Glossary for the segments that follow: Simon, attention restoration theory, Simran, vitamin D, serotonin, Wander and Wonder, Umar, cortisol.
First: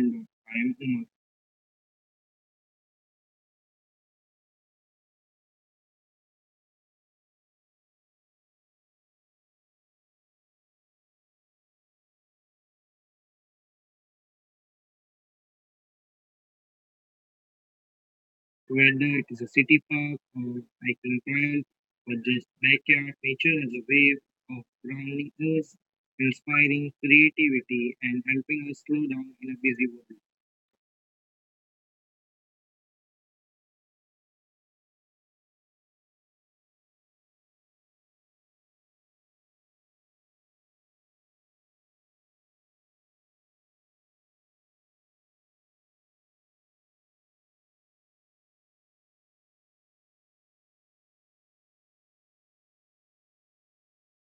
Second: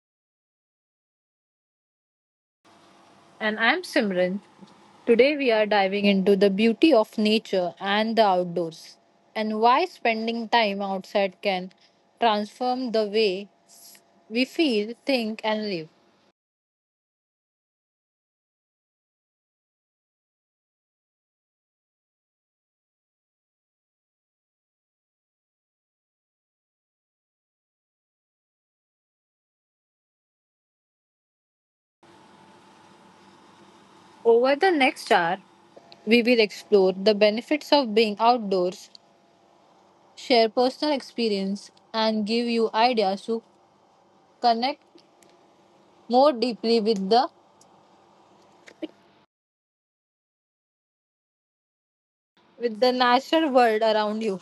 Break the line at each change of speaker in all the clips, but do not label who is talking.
Wonder. I am Umar.
And I'm Simran. Today we are diving into the beauty of nature and the outdoors and why spending time outside can transform the way we feel, think, and live.
Whether it is a city park or hiking trail or just backyard, nature is a way of grounding us, inspiring creativity and helping us slow down in a busy world.
Over the next hour, we will explore the benefits of being outdoors, share personal experience, and give you ideas to connect more deeply with the natural world around you.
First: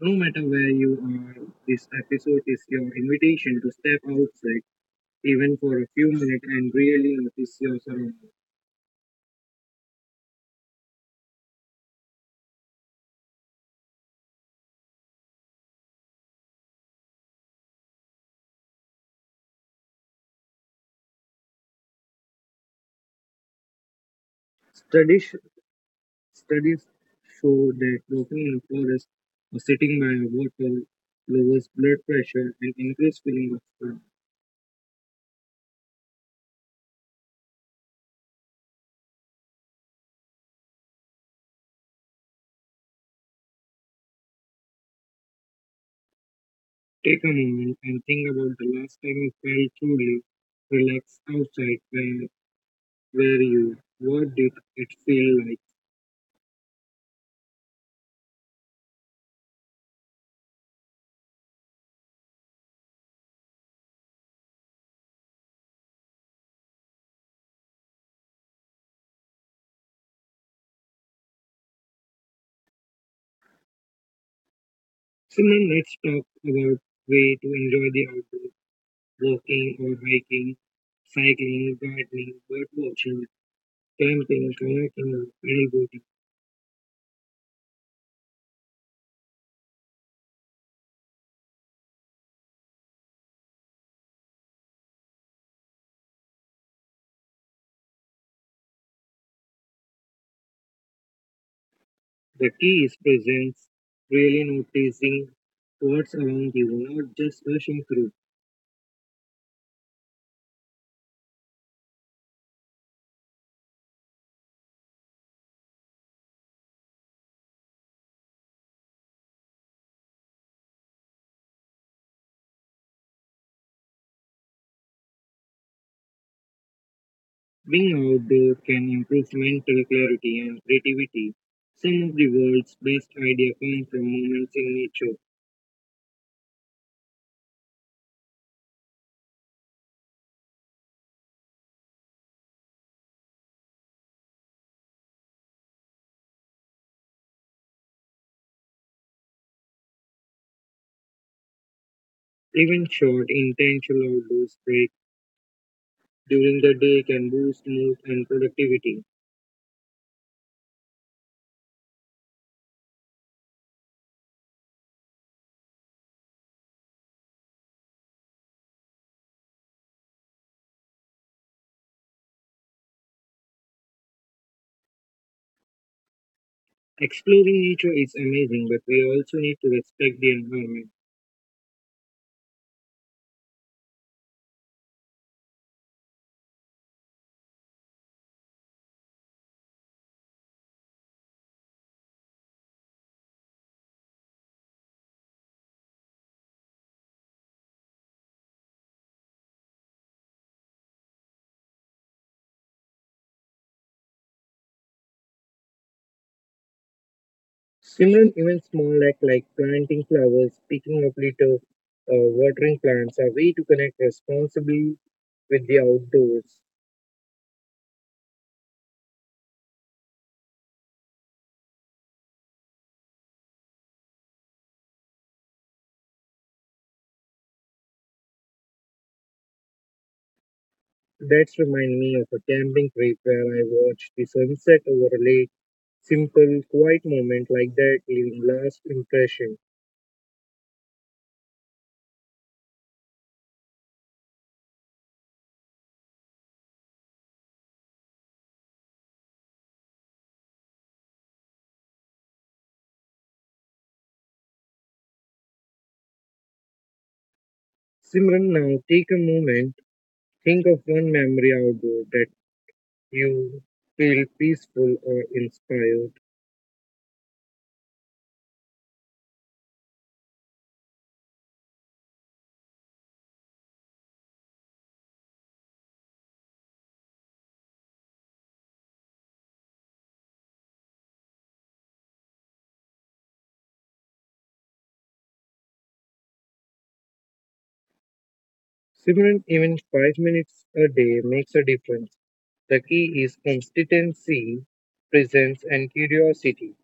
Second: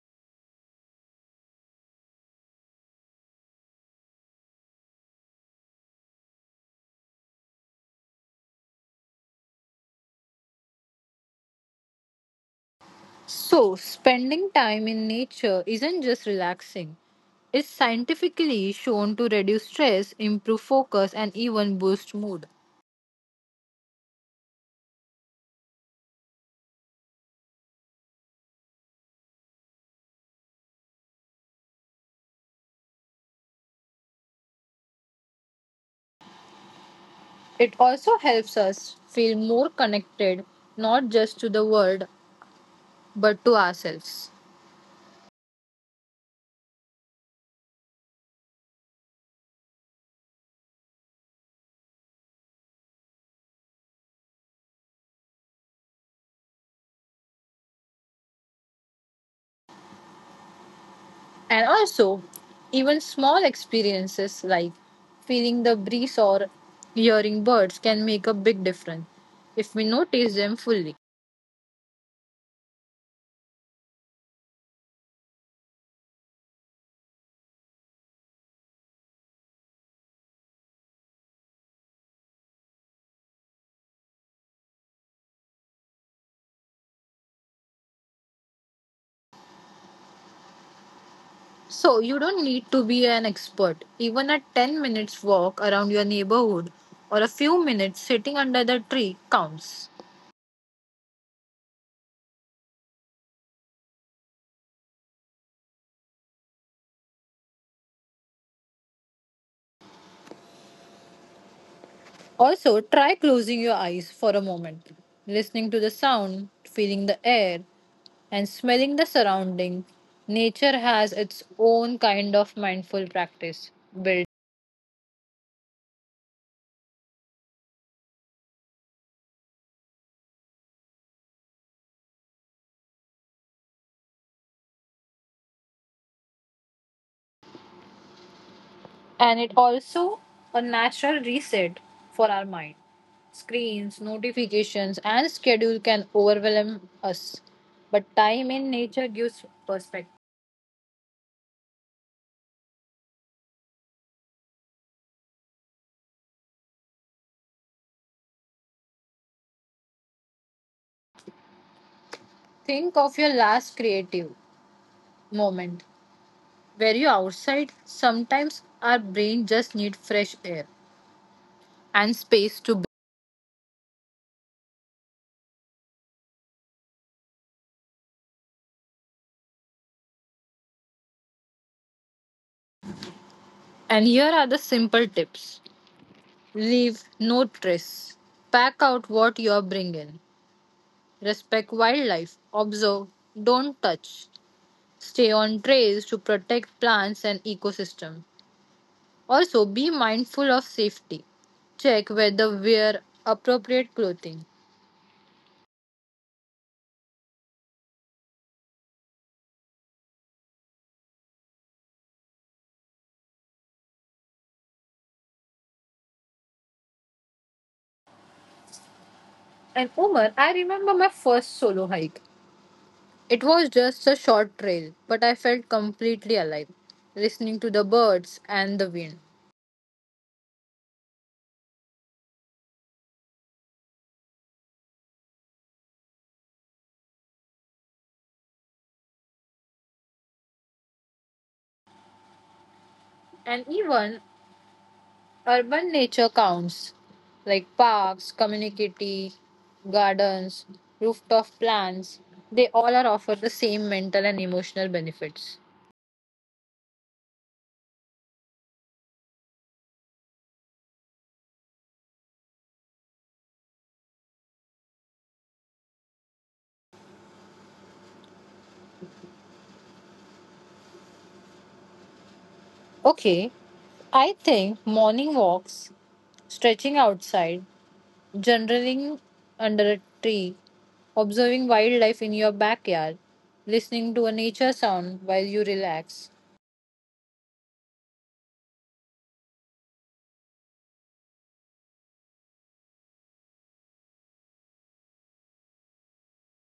No matter where you are, this episode is your invitation to step outside even for a few minutes and really notice your surroundings.
So, spending time in nature isn't just relaxing. It's scientifically shown to reduce stress, improve focus, and even boost mood.
Tradi- Studies show that walking in a forest or sitting by a water lowers blood pressure and increases feeling of calm.
It also helps us feel more connected, not just to the world but to ourselves.
Take a moment and think about the last time you felt truly relaxed outside where you were. What did it feel like?
And also, even small experiences like feeling the breeze or hearing birds can make a big difference if we notice them fully.
Simon, let's talk about way to enjoy the outdoors, walking or hiking, cycling, gardening, bird watching, camping, kayaking, or paddleboarding.
So, you don't need to be an expert. Even a 10 minutes walk around your neighborhood or a few minutes sitting under the tree counts.
The key is presence, really noticing what's around you, not just rushing through.
Also, try closing your eyes for a moment, listening to the sound, feeling the air, and smelling the surrounding. Nature has its own kind of mindful practice built,
Being outdoor can improve mental clarity and creativity. Some of the world's best ideas come from moments in nature.
and it also a natural reset for our mind. Screens, notifications, and schedule can overwhelm us, but time in nature gives perspective.
Even short, intentional outdoors breaks during the day can boost mood and productivity.
Think of your last creative moment where you outside. Sometimes our brain just need fresh air and space to breathe.
Exploring nature is amazing, but we also need to respect the environment.
And here are the simple tips: leave no trace, pack out what you are bringing, respect wildlife, observe, don't touch. Stay on trails to protect plants and ecosystem. Also, be mindful of safety. Check whether wear appropriate clothing.
Simran, even small acts like planting flowers, picking up litter, watering plants are way to connect responsibly with the outdoors.
And Umar, I remember my first solo hike. It was just a short trail, but I felt completely alive, listening to the birds and the wind.
That's remind me of a camping trip where I watched the sunset over a lake. Simple, quiet moment like that leaving last impression.
And even urban nature counts, like parks, community, gardens, rooftop plants, they all are offer the same mental and emotional benefits.
Simran, now take a moment. Think of one memory outdoor that you feel peaceful or inspired.
Okay, I think morning walks, stretching outside, journaling under a tree, observing wildlife in your backyard, listening to a nature sound while you relax.
Simran, even 5 minutes a day makes a difference. The key is consistency, presence, and curiosity.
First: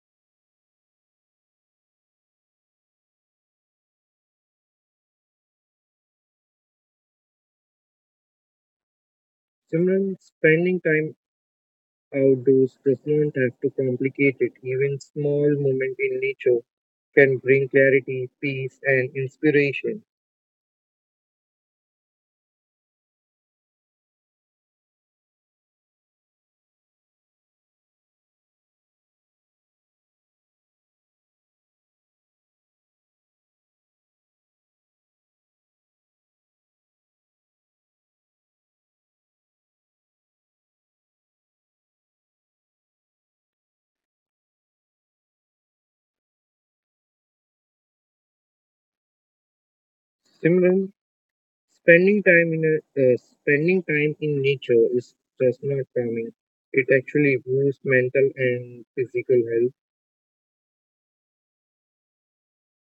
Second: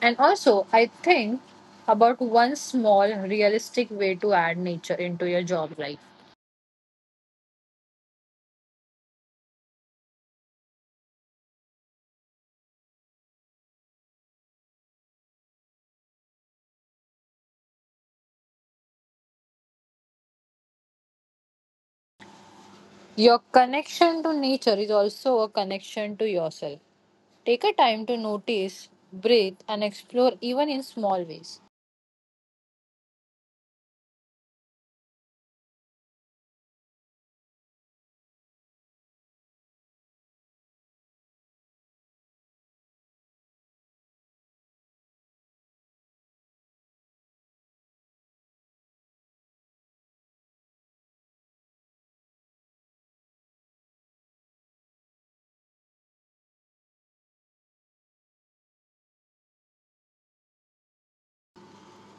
And also, I think about one small realistic way to add nature into your job life.
Simran, spending time outdoors does not have to complicate it. Even small moments in nature can bring clarity, peace, and inspiration.
Your connection to nature is also a connection to yourself. Take a time to notice, breathe, and explore even in small ways.
Simran, spending time in a, spending time in nature is just not calming. It actually boosts mental and physical health.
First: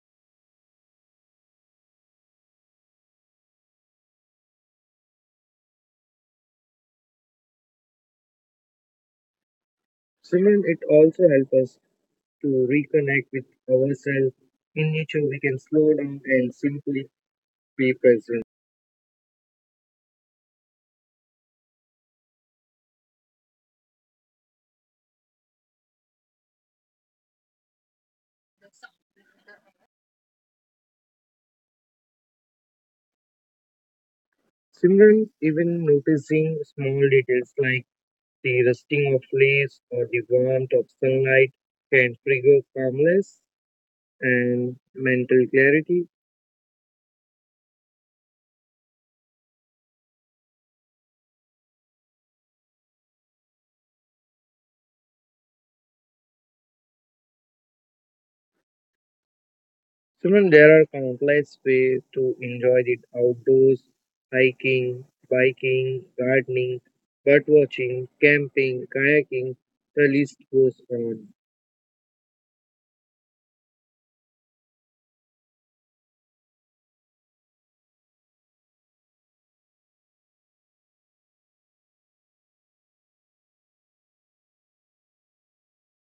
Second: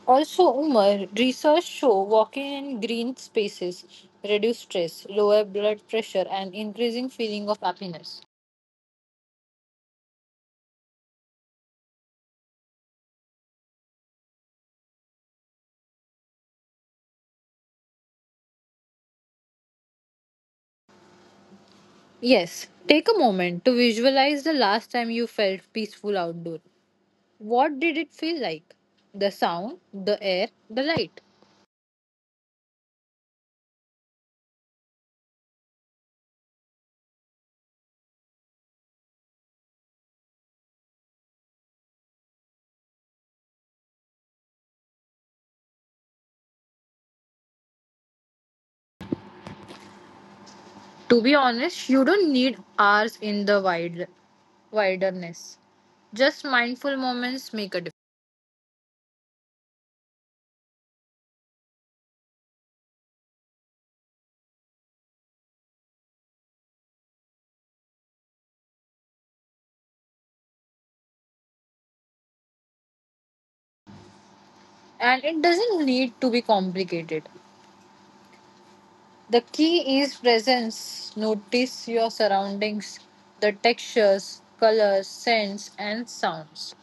Also, Umar, research show walking in green spaces reduce stress, lower blood pressure, and increasing feeling of happiness.
Simran, it also helps us to reconnect with ourselves. In nature, we can slow down and simply be present.
Yes, take a moment to visualize the last time you felt peaceful outdoor. What did it feel like? The sound, the air, the light.
Similarly, even noticing small details like the rusting of leaves or the warmth of sunlight can trigger calmness and mental clarity.
To be honest, you don't need hours in the wilderness. Just mindful moments make a difference.
Similarly, there are countless ways to enjoy the outdoors, hiking, biking, gardening, bird watching, camping, kayaking, the list goes on.
And it doesn't need to be complicated. The key is presence. Notice your surroundings, the textures, colors, scents, and sounds.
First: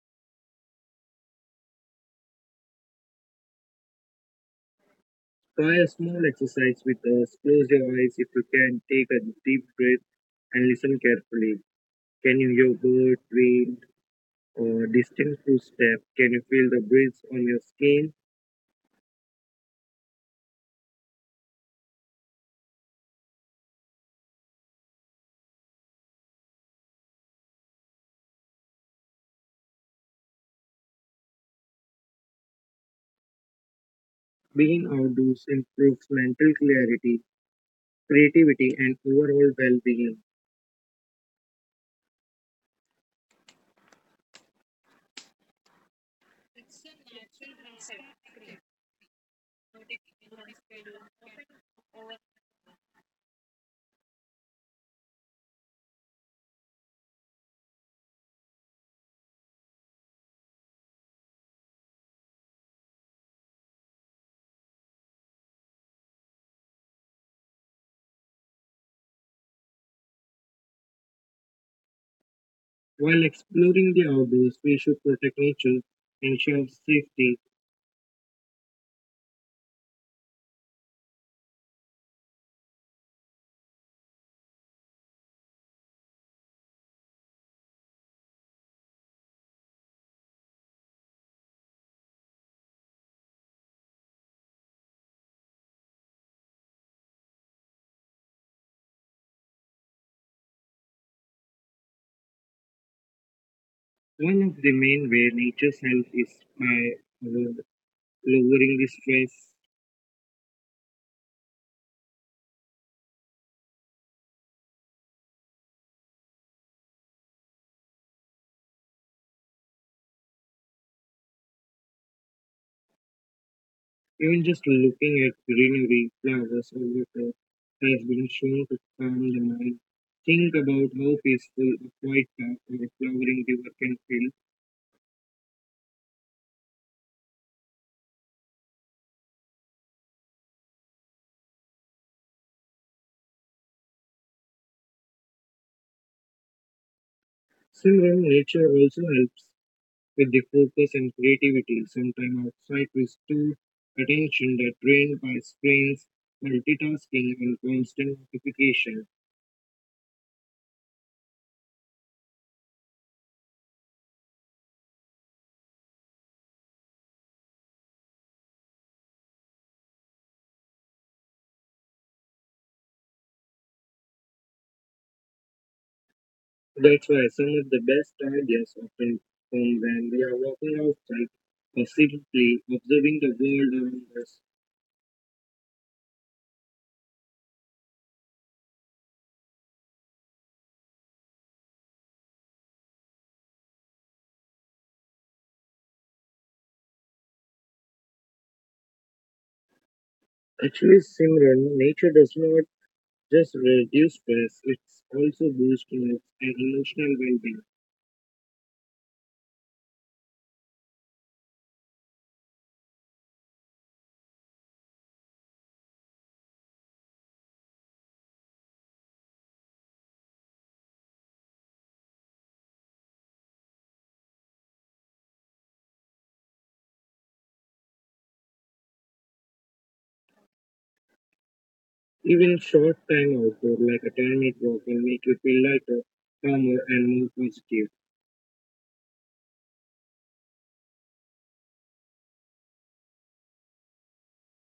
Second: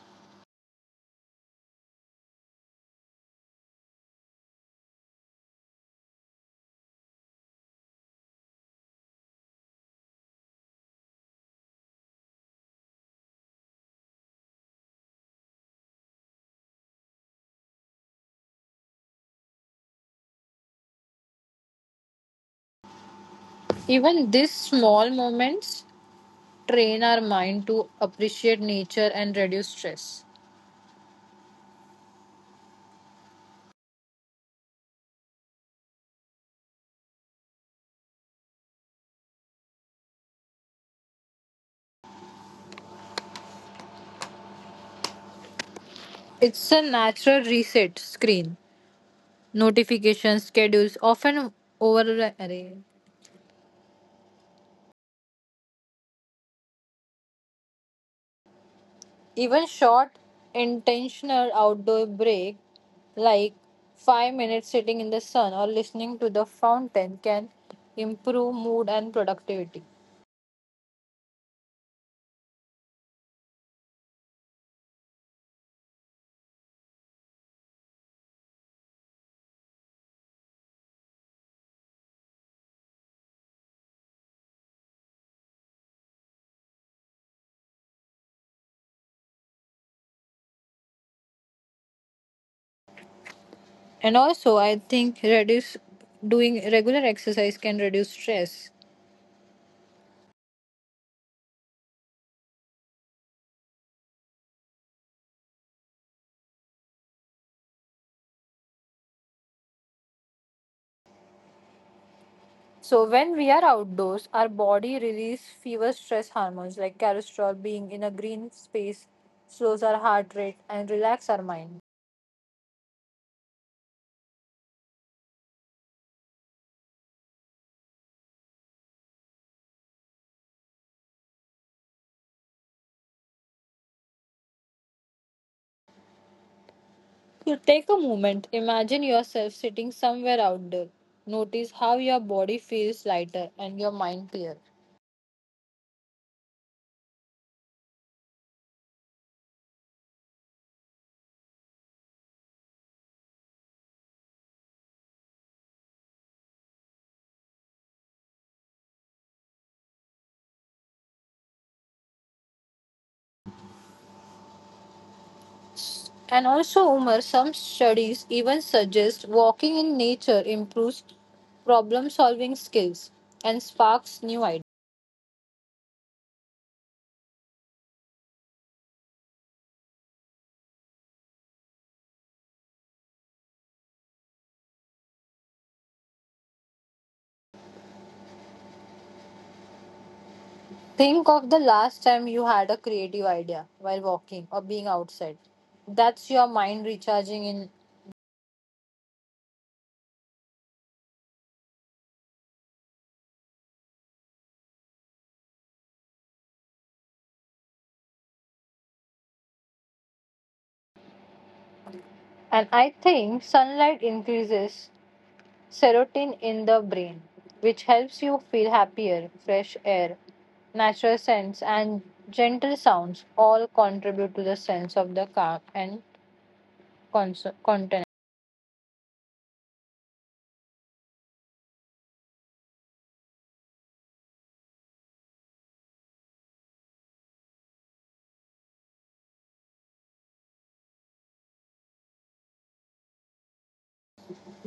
Try a small exercise with us. Close your eyes if you can. Take a deep breath and listen carefully. Can you hear bird, wind, or distant footstep? Can you feel the breeze on your skin?
Even these small moments train our mind to appreciate nature and reduce stress.
Being outdoors improves mental clarity, creativity, and overall well-being.
It's a natural reset screen. Notifications, schedules often over. Even short, intentional outdoor break, like 5 minutes sitting in the sun or listening to the fountain, can improve mood and productivity.
While exploring the outdoors, we should protect nature, ensure safety.
And also, I think reduce doing regular exercise can reduce stress.
One of the main ways nature's help is by uh, lowering the stress.
So when we are outdoors, our body release fewer stress hormones like cortisol. Being in a green space slows our heart rate and relax our mind.
Even just looking at greenery, flowers, or water has been shown to calm the mind. Think about how peaceful a quiet park or a flowering river can feel.
To take a moment, imagine yourself sitting somewhere outdoor. Notice how your body feels lighter and your mind clear.
Similar nature also helps with the focus and creativity. Sometimes outside with too attention that drained by screens, multitasking, and constant notification.
And also, Umar, some studies even suggest walking in nature improves problem solving skills and sparks new ideas.
That's why some of the best ideas often come when we are walking outside or simply observing the world around us.
Think of the last time you had a creative idea while walking or being outside. That's your mind recharging in.
Actually, Simran, nature does not just reduce stress, it also boosts moods and emotional well-being.
And I think sunlight increases serotonin in the brain, which helps you feel happier. Fresh air, natural scents, and gentle sounds all contribute to the sense of the calm and continence.
Even short time outdoor, like a 10-minute walk, will make you feel lighter, calmer, and more positive.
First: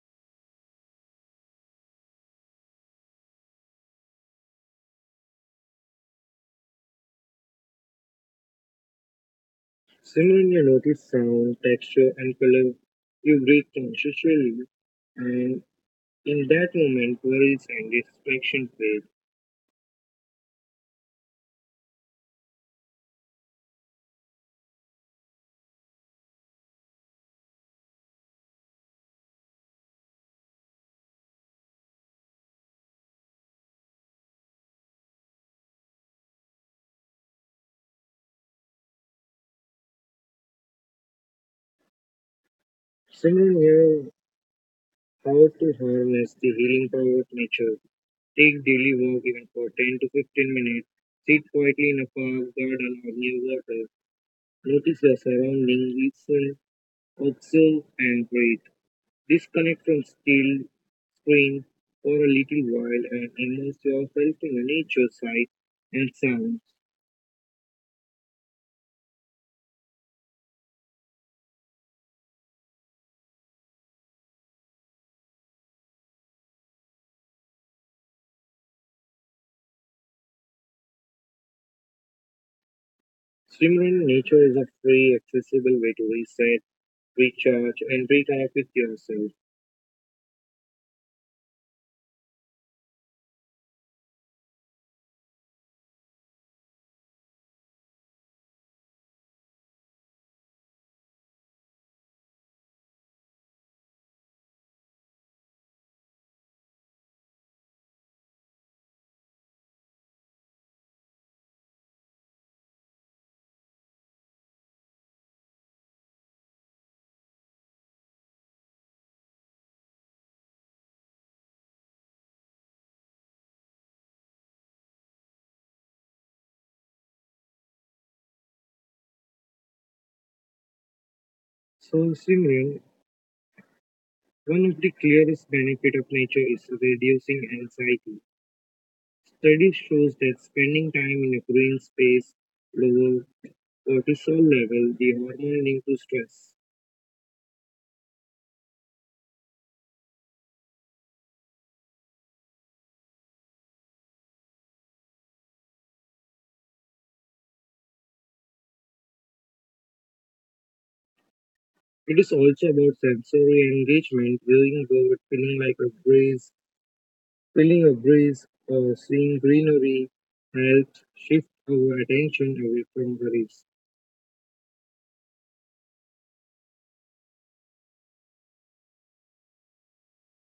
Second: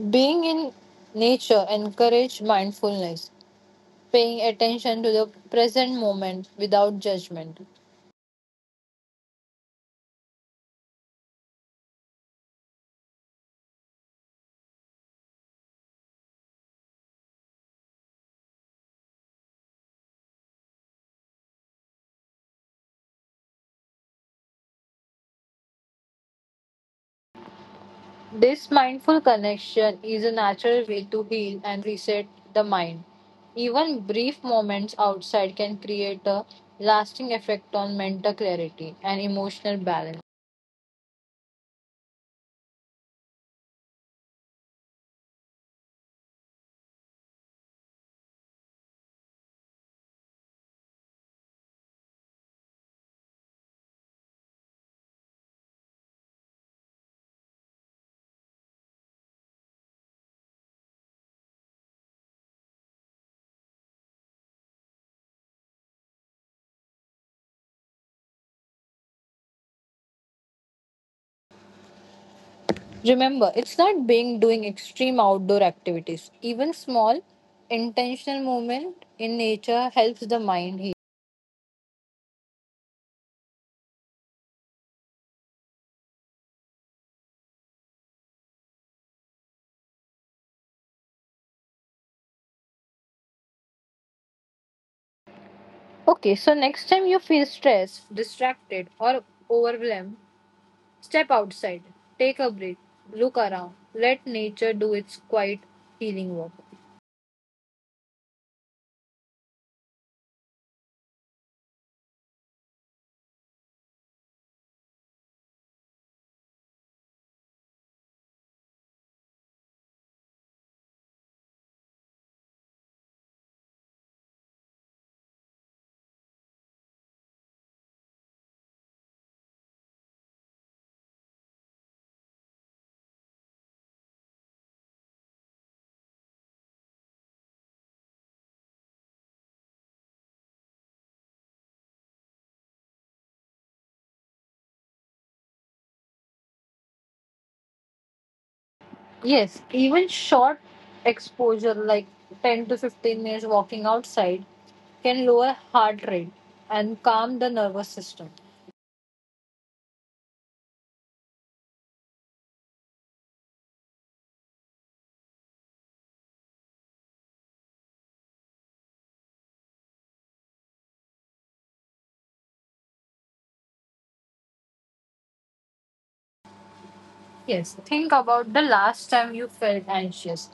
Being in nature encourages mindfulness, paying attention to the present moment without judgment.
Simran, you notice sound, texture, and color. You breathe consciously, and in that moment, worries and distraction fade.
This mindful connection is a natural way to heal and reset the mind. Even brief moments outside can create a lasting effect on mental clarity and emotional balance.
Simran, here how to harness the healing power of nature. Take daily walk even for 10 to 15 minutes. Sit quietly in a park, garden, or near water. Notice your surroundings, listen, observe, and breathe. Disconnect from screen for a little while and immerse yourself in the nature sight and sounds.
Remember, it's not being doing extreme outdoor activities. Even small, intentional movement in nature helps the mind heal.
Swimming in nature is a free, accessible way to reset, recharge, and reconnect with yourself.
Okay, so next time you feel stressed, distracted, or overwhelmed, step outside, take a break, look around, let nature do its quiet healing work.
So, swimming, one of the clearest benefits of nature is reducing anxiety. Studies shows that spending time in a green space lower cortisol level, the hormone linked to stress.
Yes, even short exposure like 10 to 15 minutes walking outside can lower heart rate and calm the nervous system.
It is also about sensory engagement, going about feeling like a breeze, feeling a breeze, or seeing greenery helps shift our attention away from worries.
Yes, think about the last time you felt anxious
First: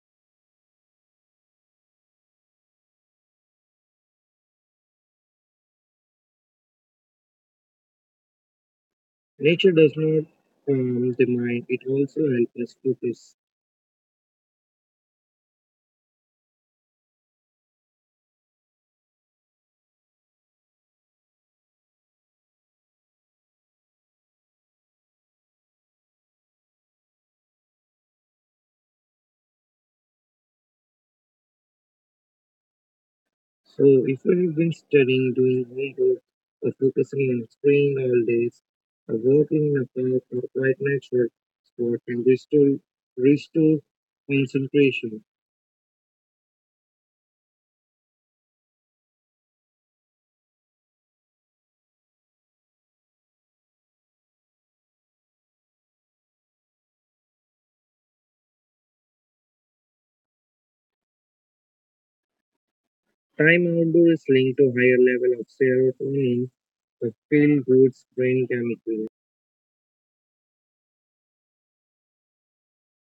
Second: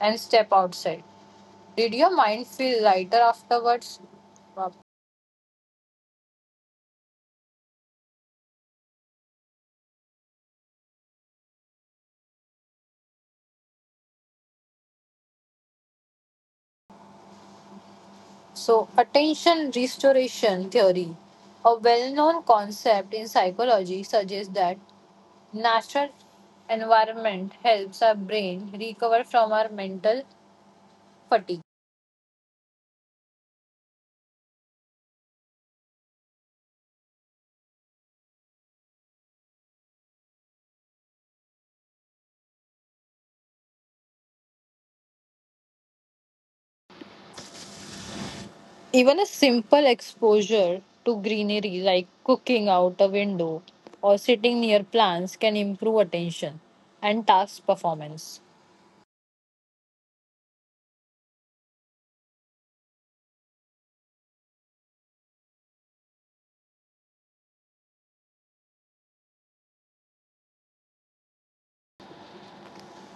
and step outside. Did your mind feel lighter afterwards? Wow.
Nature does not calm the mind; it also helps us focus.
So, attention restoration theory, a well known concept in psychology, suggests that natural environment helps our brain recover from our mental fatigue.
So if you've been studying, doing homework, or focusing on screen all days, a walk in a park or quiet natural spot can restore concentration.
Even a simple exposure to greenery, like cooking out a window or sitting near plants, can improve attention and task performance.
Time outdoor is linked to higher level of serotonin, a feel-good brain chemical.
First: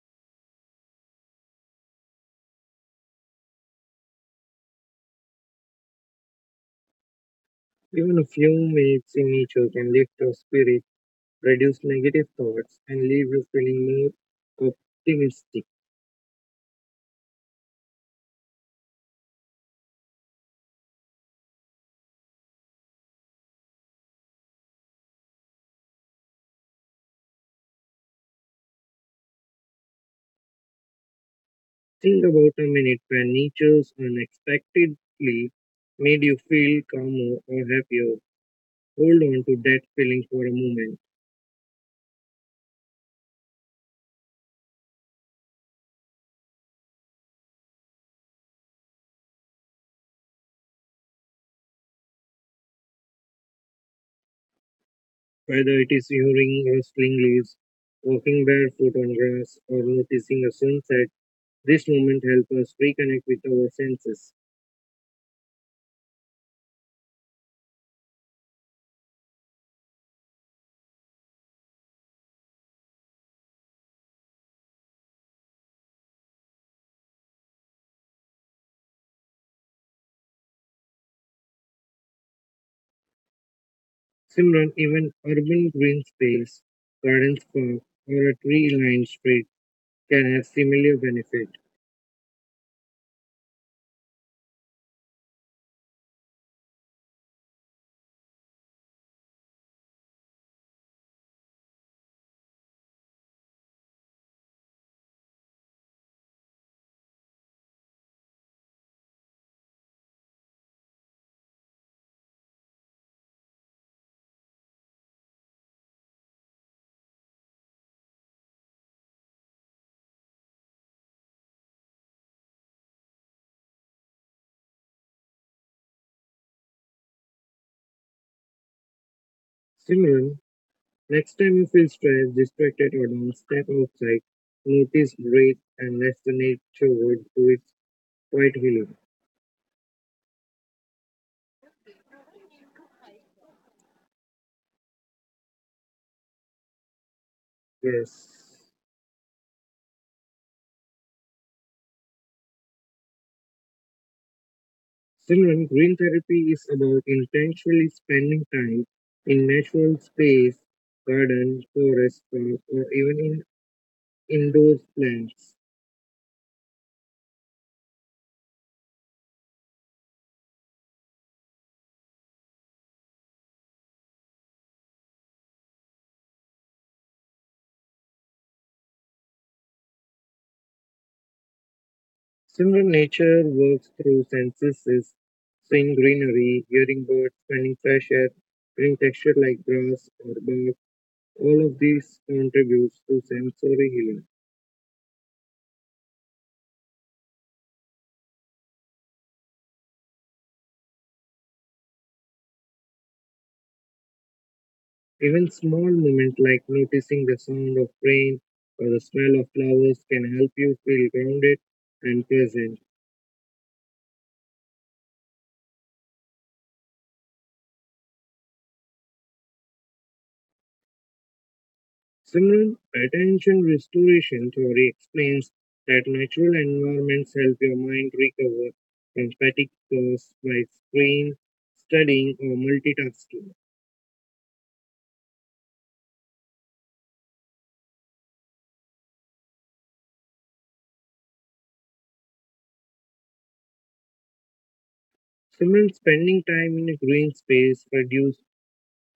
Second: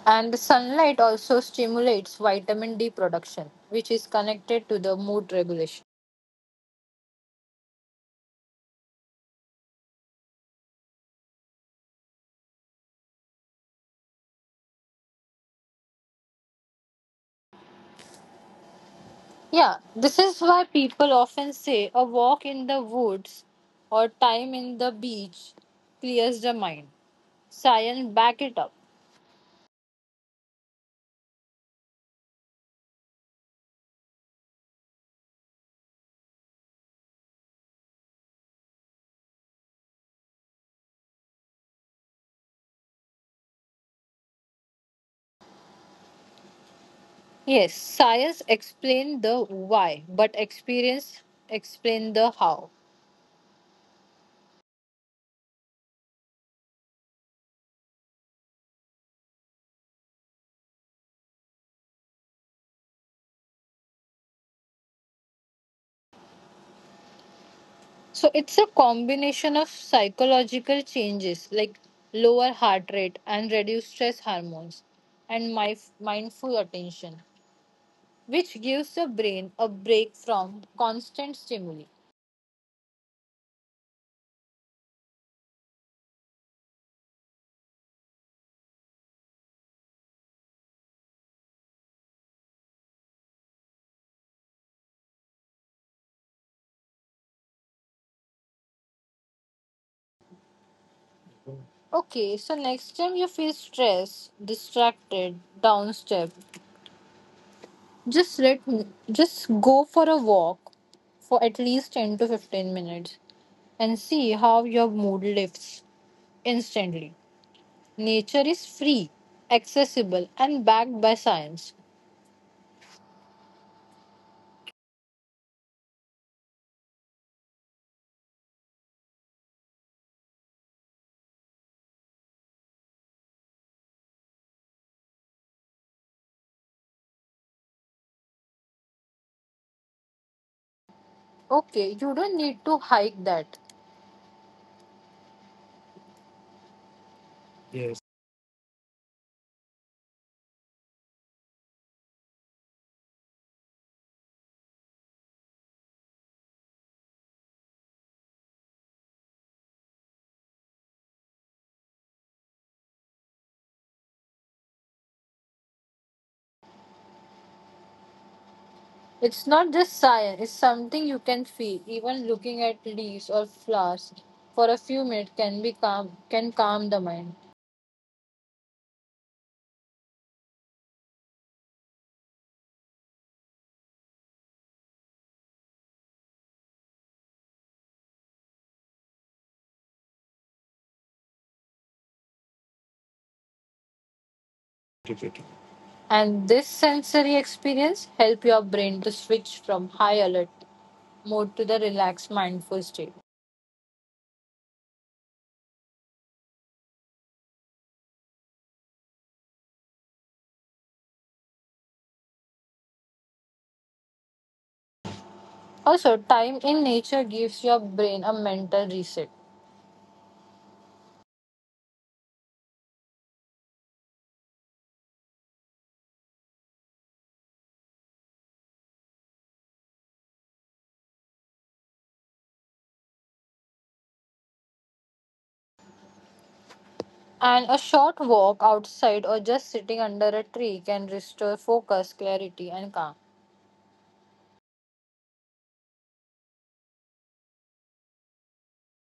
And the sunlight also stimulates vitamin D production, which is connected to the mood regulation.
Even a few minutes in nature can lift your spirit, reduce negative thoughts, and leave you feeling more optimistic.
Yeah, this is why people often say a walk in the woods or time in the beach clears the mind. Science back it up.
Think about a minute when nature's unexpectedly made you feel calmer or happier. Hold on to that feeling for a moment,
Yes, science explain the why, but experience explain the how.
whether it is hearing rustling leaves, walking barefoot on grass, or noticing a sunset. This moment helps us reconnect with our senses.
So it's a combination of psychological changes like lower heart rate and reduced stress hormones and my mindful attention, which gives the brain a break from constant stimuli.
Simran, even urban green space, gardens park, or a tree-lined street can have similar benefit.
Okay, so next time you feel stressed, distracted, downstep, just let just go for a walk for at least 10 to 15 minutes and see how your mood lifts instantly. Nature is free, accessible and backed by science.
Simran, next time you feel stressed, distracted, or down, step outside, notice, breathe, and let the nature work do its quiet healing.
Okay, you don't need to hike that.
Yes. Children, green therapy is about intentionally spending time in natural space, garden, forest, park, or even in indoor plants.
It's not just science, it's something you can feel. Even looking at leaves or flowers for a few minutes can calm the mind.
Similar nature works through senses, seeing greenery, hearing birds, finding fresh air, feeling texture like grass or bark, all of these contributes to sensory healing.
And this sensory experience help your brain to switch from high alert mode to the relaxed mindful state.
Even small moments like noticing the sound of rain or the smell of flowers can help you feel grounded and present.
Also, time in nature gives your brain a mental reset.
Simran, attention restoration theory explains that natural environments help your mind recover from fatigue caused by screen, studying, or multitasking.
And a short walk outside or just sitting under a tree can restore focus, clarity, and calm.
Simran, spending time in a green space reduces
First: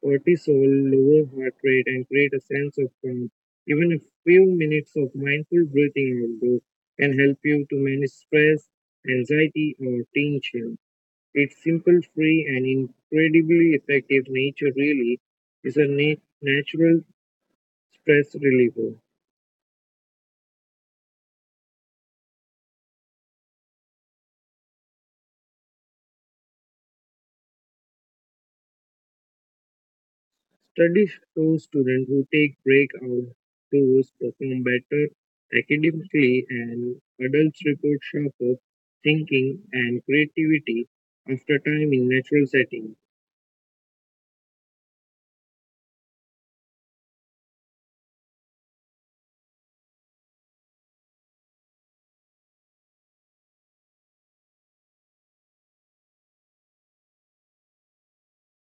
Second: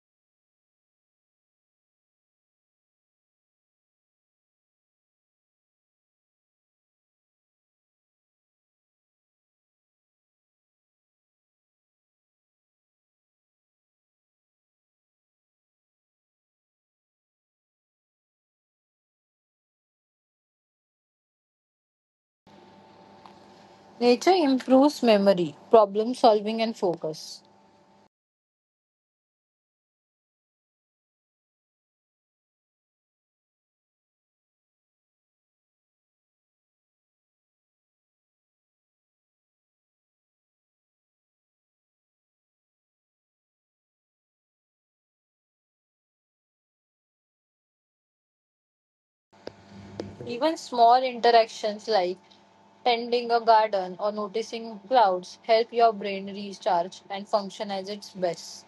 cortisol, lower heart rate, and create a sense of calm. Even a few minutes of mindful breathing outdoors can help you to manage stress, anxiety, or tension. It's simple, free, and incredibly effective. Nature really is a natural stress reliever.
Nature improves memory, problem solving, and focus.
Studies show students who take break out tours perform better academically, and adults report sharper thinking and creativity after time in natural settings.
Even small interactions like tending a garden or noticing clouds help your brain recharge and function as its best.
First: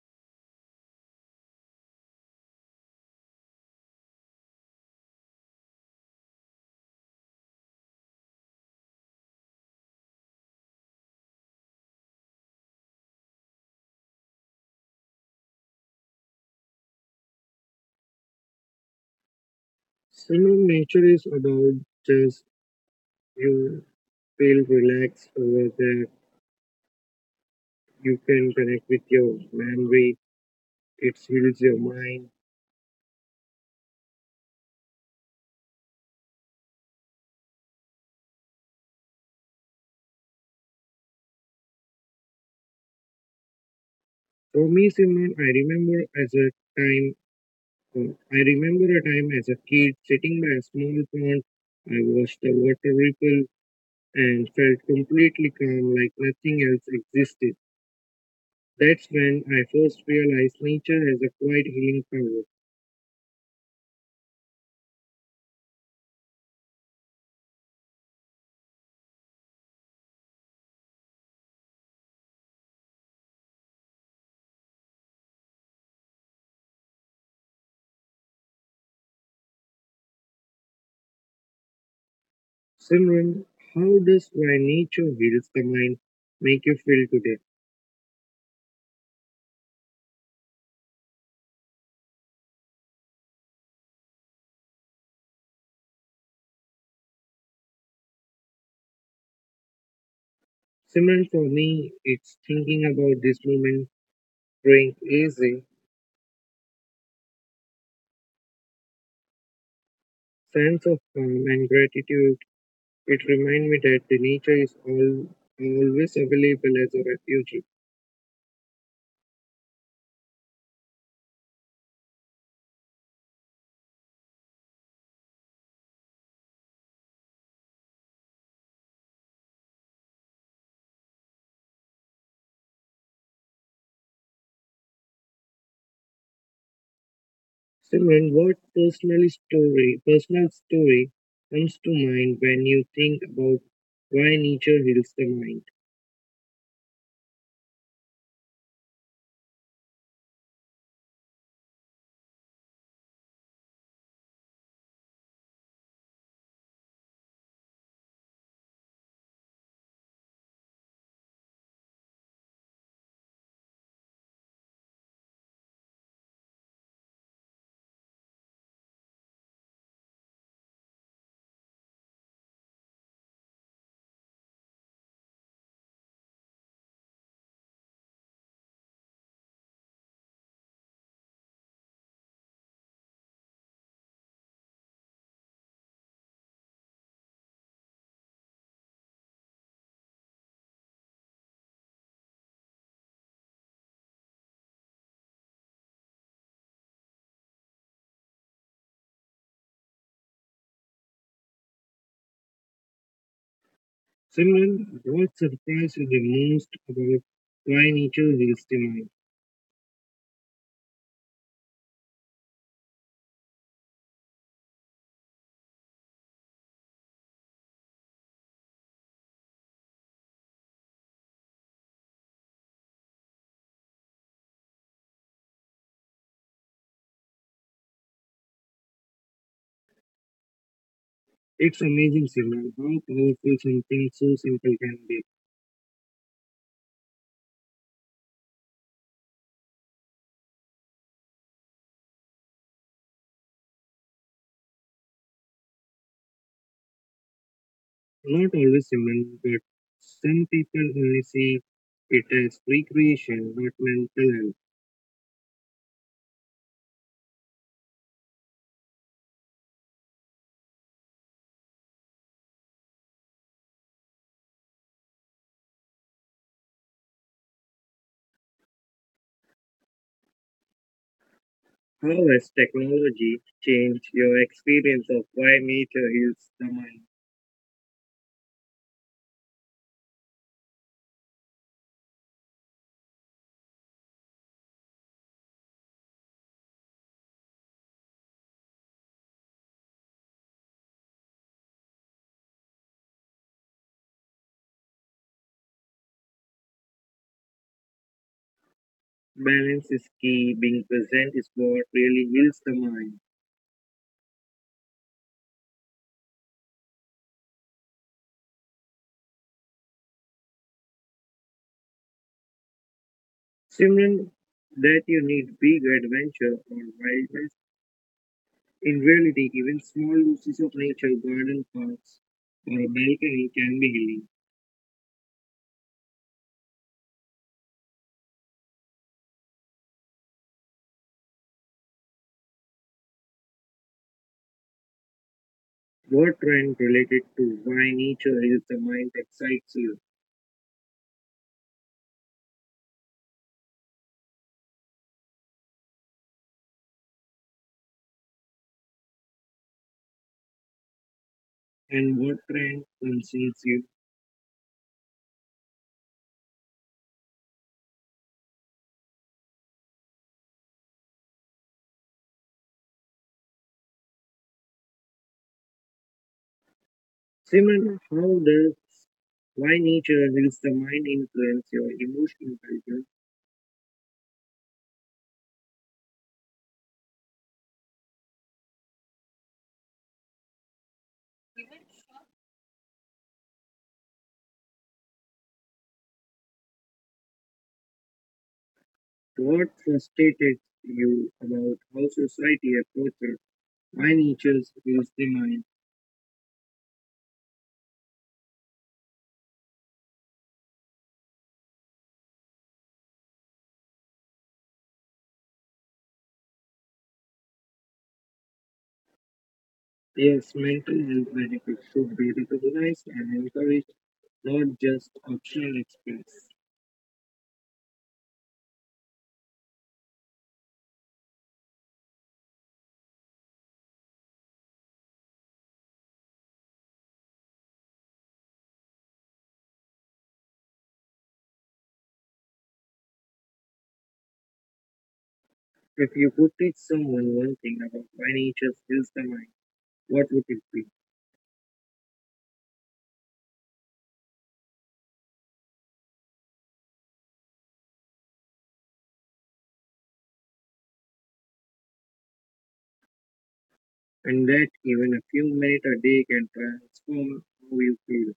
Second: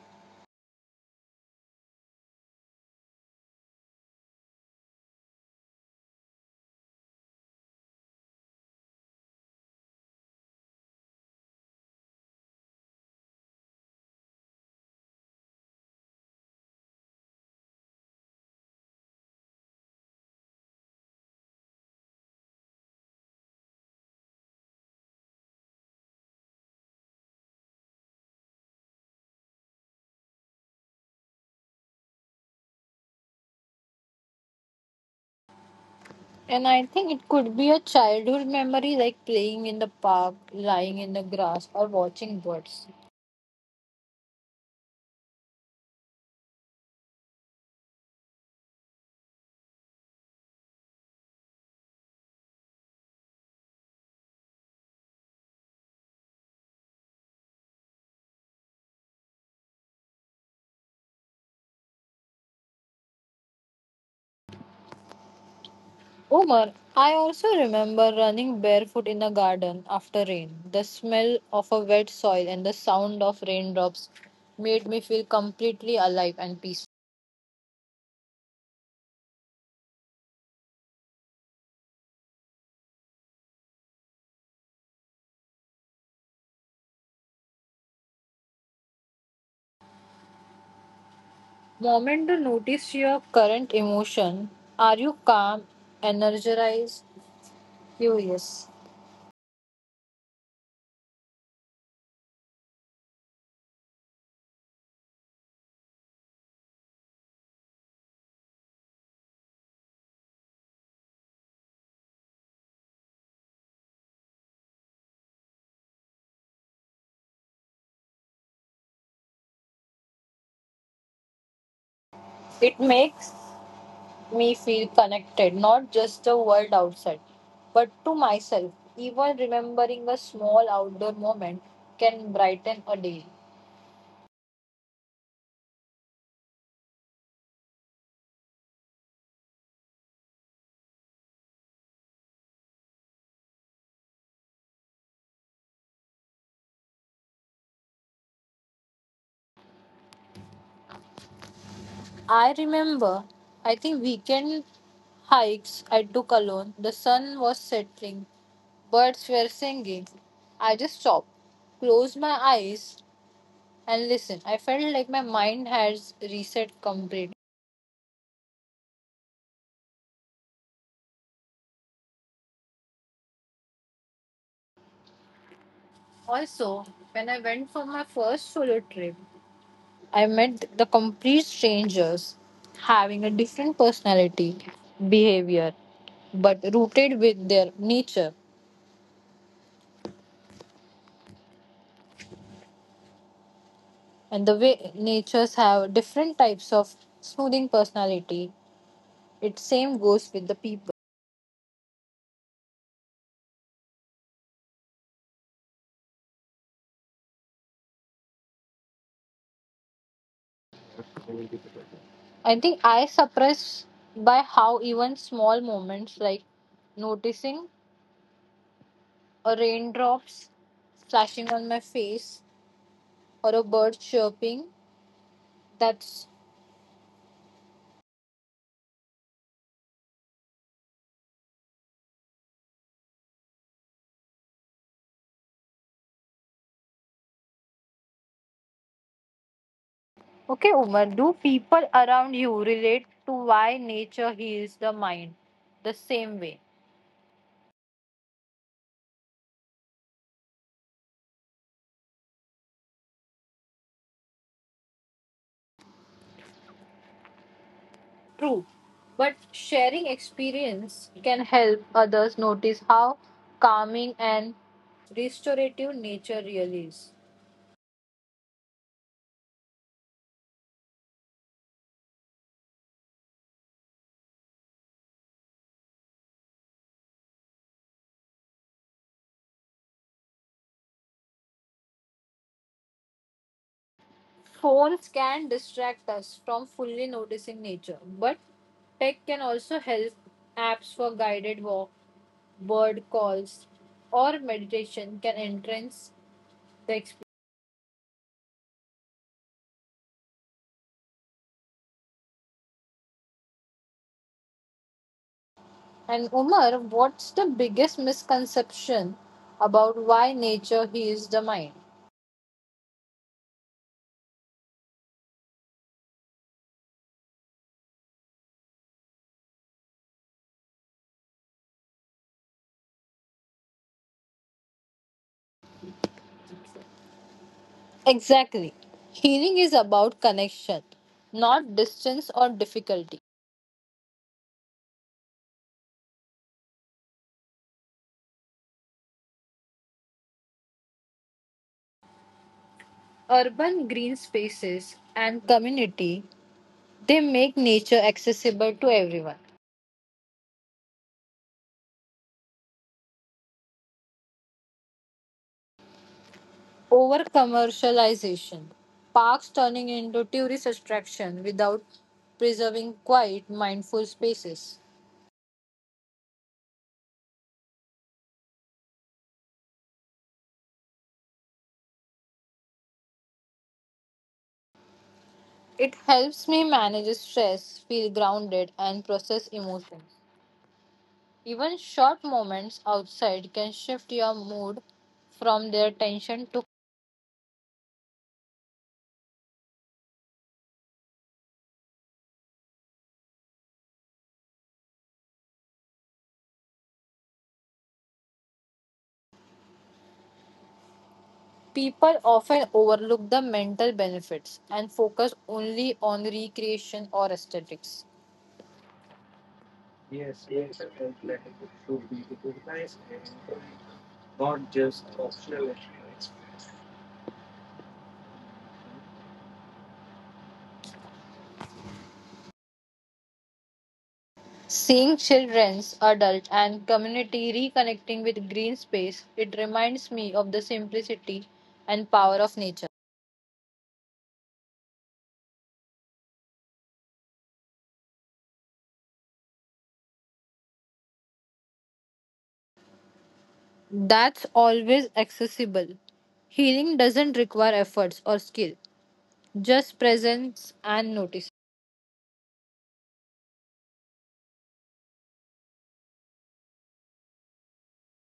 Summer nature is about just you feel relaxed over there. You can connect with your memory. It heals your mind.
And I think it could be a childhood memory like playing in the park, lying in the grass, or watching birds.
For me, Simon, time So I remember a time as a kid sitting by a small pond. I watched the water ripple and felt completely calm like nothing else existed. That's when I first realized nature has a quiet healing power.
Omar, I also remember running barefoot in the garden after rain. The smell of a wet soil and the sound of raindrops made me feel completely alive and peaceful.
Simran, how does why nature heals the mind make you feel today?
Moment to notice your current emotion. Are you calm, energized, curious?
Simran, for me, it's thinking about this moment, growing easy, sense of calm and gratitude. It reminds me that the nature is all always available as a refuge.
It makes me feel connected, not just the world outside, but to myself. Even remembering a small outdoor moment can brighten a day.
Simran, what personal story comes to mind when you think about why nature heals the mind?
I remember, I think, weekend hikes I took alone. The sun was setting, birds were singing. I just stopped, closed my eyes, and listened. I felt like my mind has reset completely. Also, when I went for my first solo trip, I met the complete strangers, having a different personality, behavior, but rooted with their nature. And the way natures have different types of smoothing personality, it same goes with the people.
Simran, what surprised you the most about why nature heals the mind?
I think I suppress by how even small moments like noticing a raindrops splashing on my face or a bird chirping That's
It's amazing, Simran, how powerful something so simple can be.
Okay, Umar, do people around you relate to why nature heals the mind the same way?
Not always, Simran, but some people only see it as recreation, not mental health.
True. But sharing experience can help others notice how calming and restorative nature really is.
How has technology changed your experience of why nature heals the mind?
Phones can distract us from fully noticing nature, but tech can also help apps for guided walk, bird calls, or meditation can enhance the experience.
Balance is key. Being present is what really heals the mind.
And Umar, what's the biggest misconception about why nature heals the mind?
Simran, that you need big adventure or wildness. In reality, even small doses of nature, garden paths, or a balcony can be healing.
Exactly. Healing is about connection, not distance or difficulty.
What trend related to why nature is the mind excites you,
Urban green spaces and community, they make nature accessible to everyone.
and what trend concerns you?
Over commercialization, parks turning into tourist attraction without preserving quiet, mindful spaces.
Simran, how does why nature heals the mind influence your emotional culture?
It helps me manage stress, feel grounded, and process emotions. Even short moments outside can shift your mood from their tension to
What frustrated you about how society approaches financial is the mind?
people often overlook the mental benefits and focus only on recreation or aesthetics.
Yes, mental health benefits should be recognized and encouraged, not just optional expense.
Seeing children's, adult, and community reconnecting with green space, it reminds me of the simplicity and power of nature.
If you could teach someone one thing about financial heals the mind, what would it be?
That's always accessible. Healing doesn't require efforts or skill, just presence and notice.
And that even a few minutes a day can transform how you feel.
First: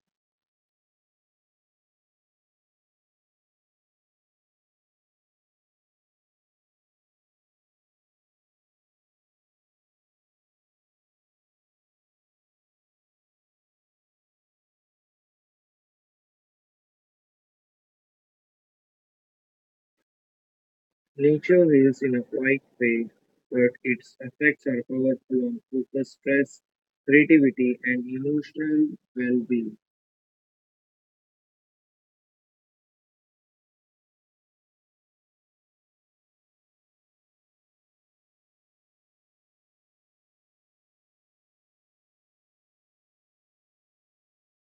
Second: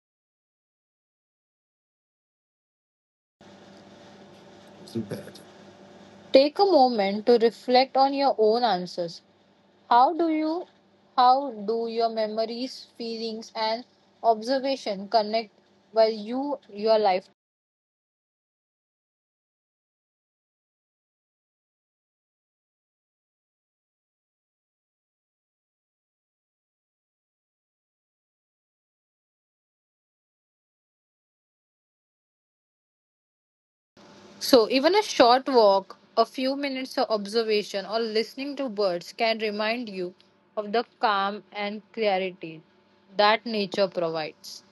Take a moment to reflect on your own answers. How do you how do your memories, feelings and observation connect while you your life?
Nature heals in a quiet way, but its effects are powerful on focus, stress, creativity, and emotional well being.
So even a short walk, a few minutes of observation or listening to birds can remind you of the calm and clarity that nature provides.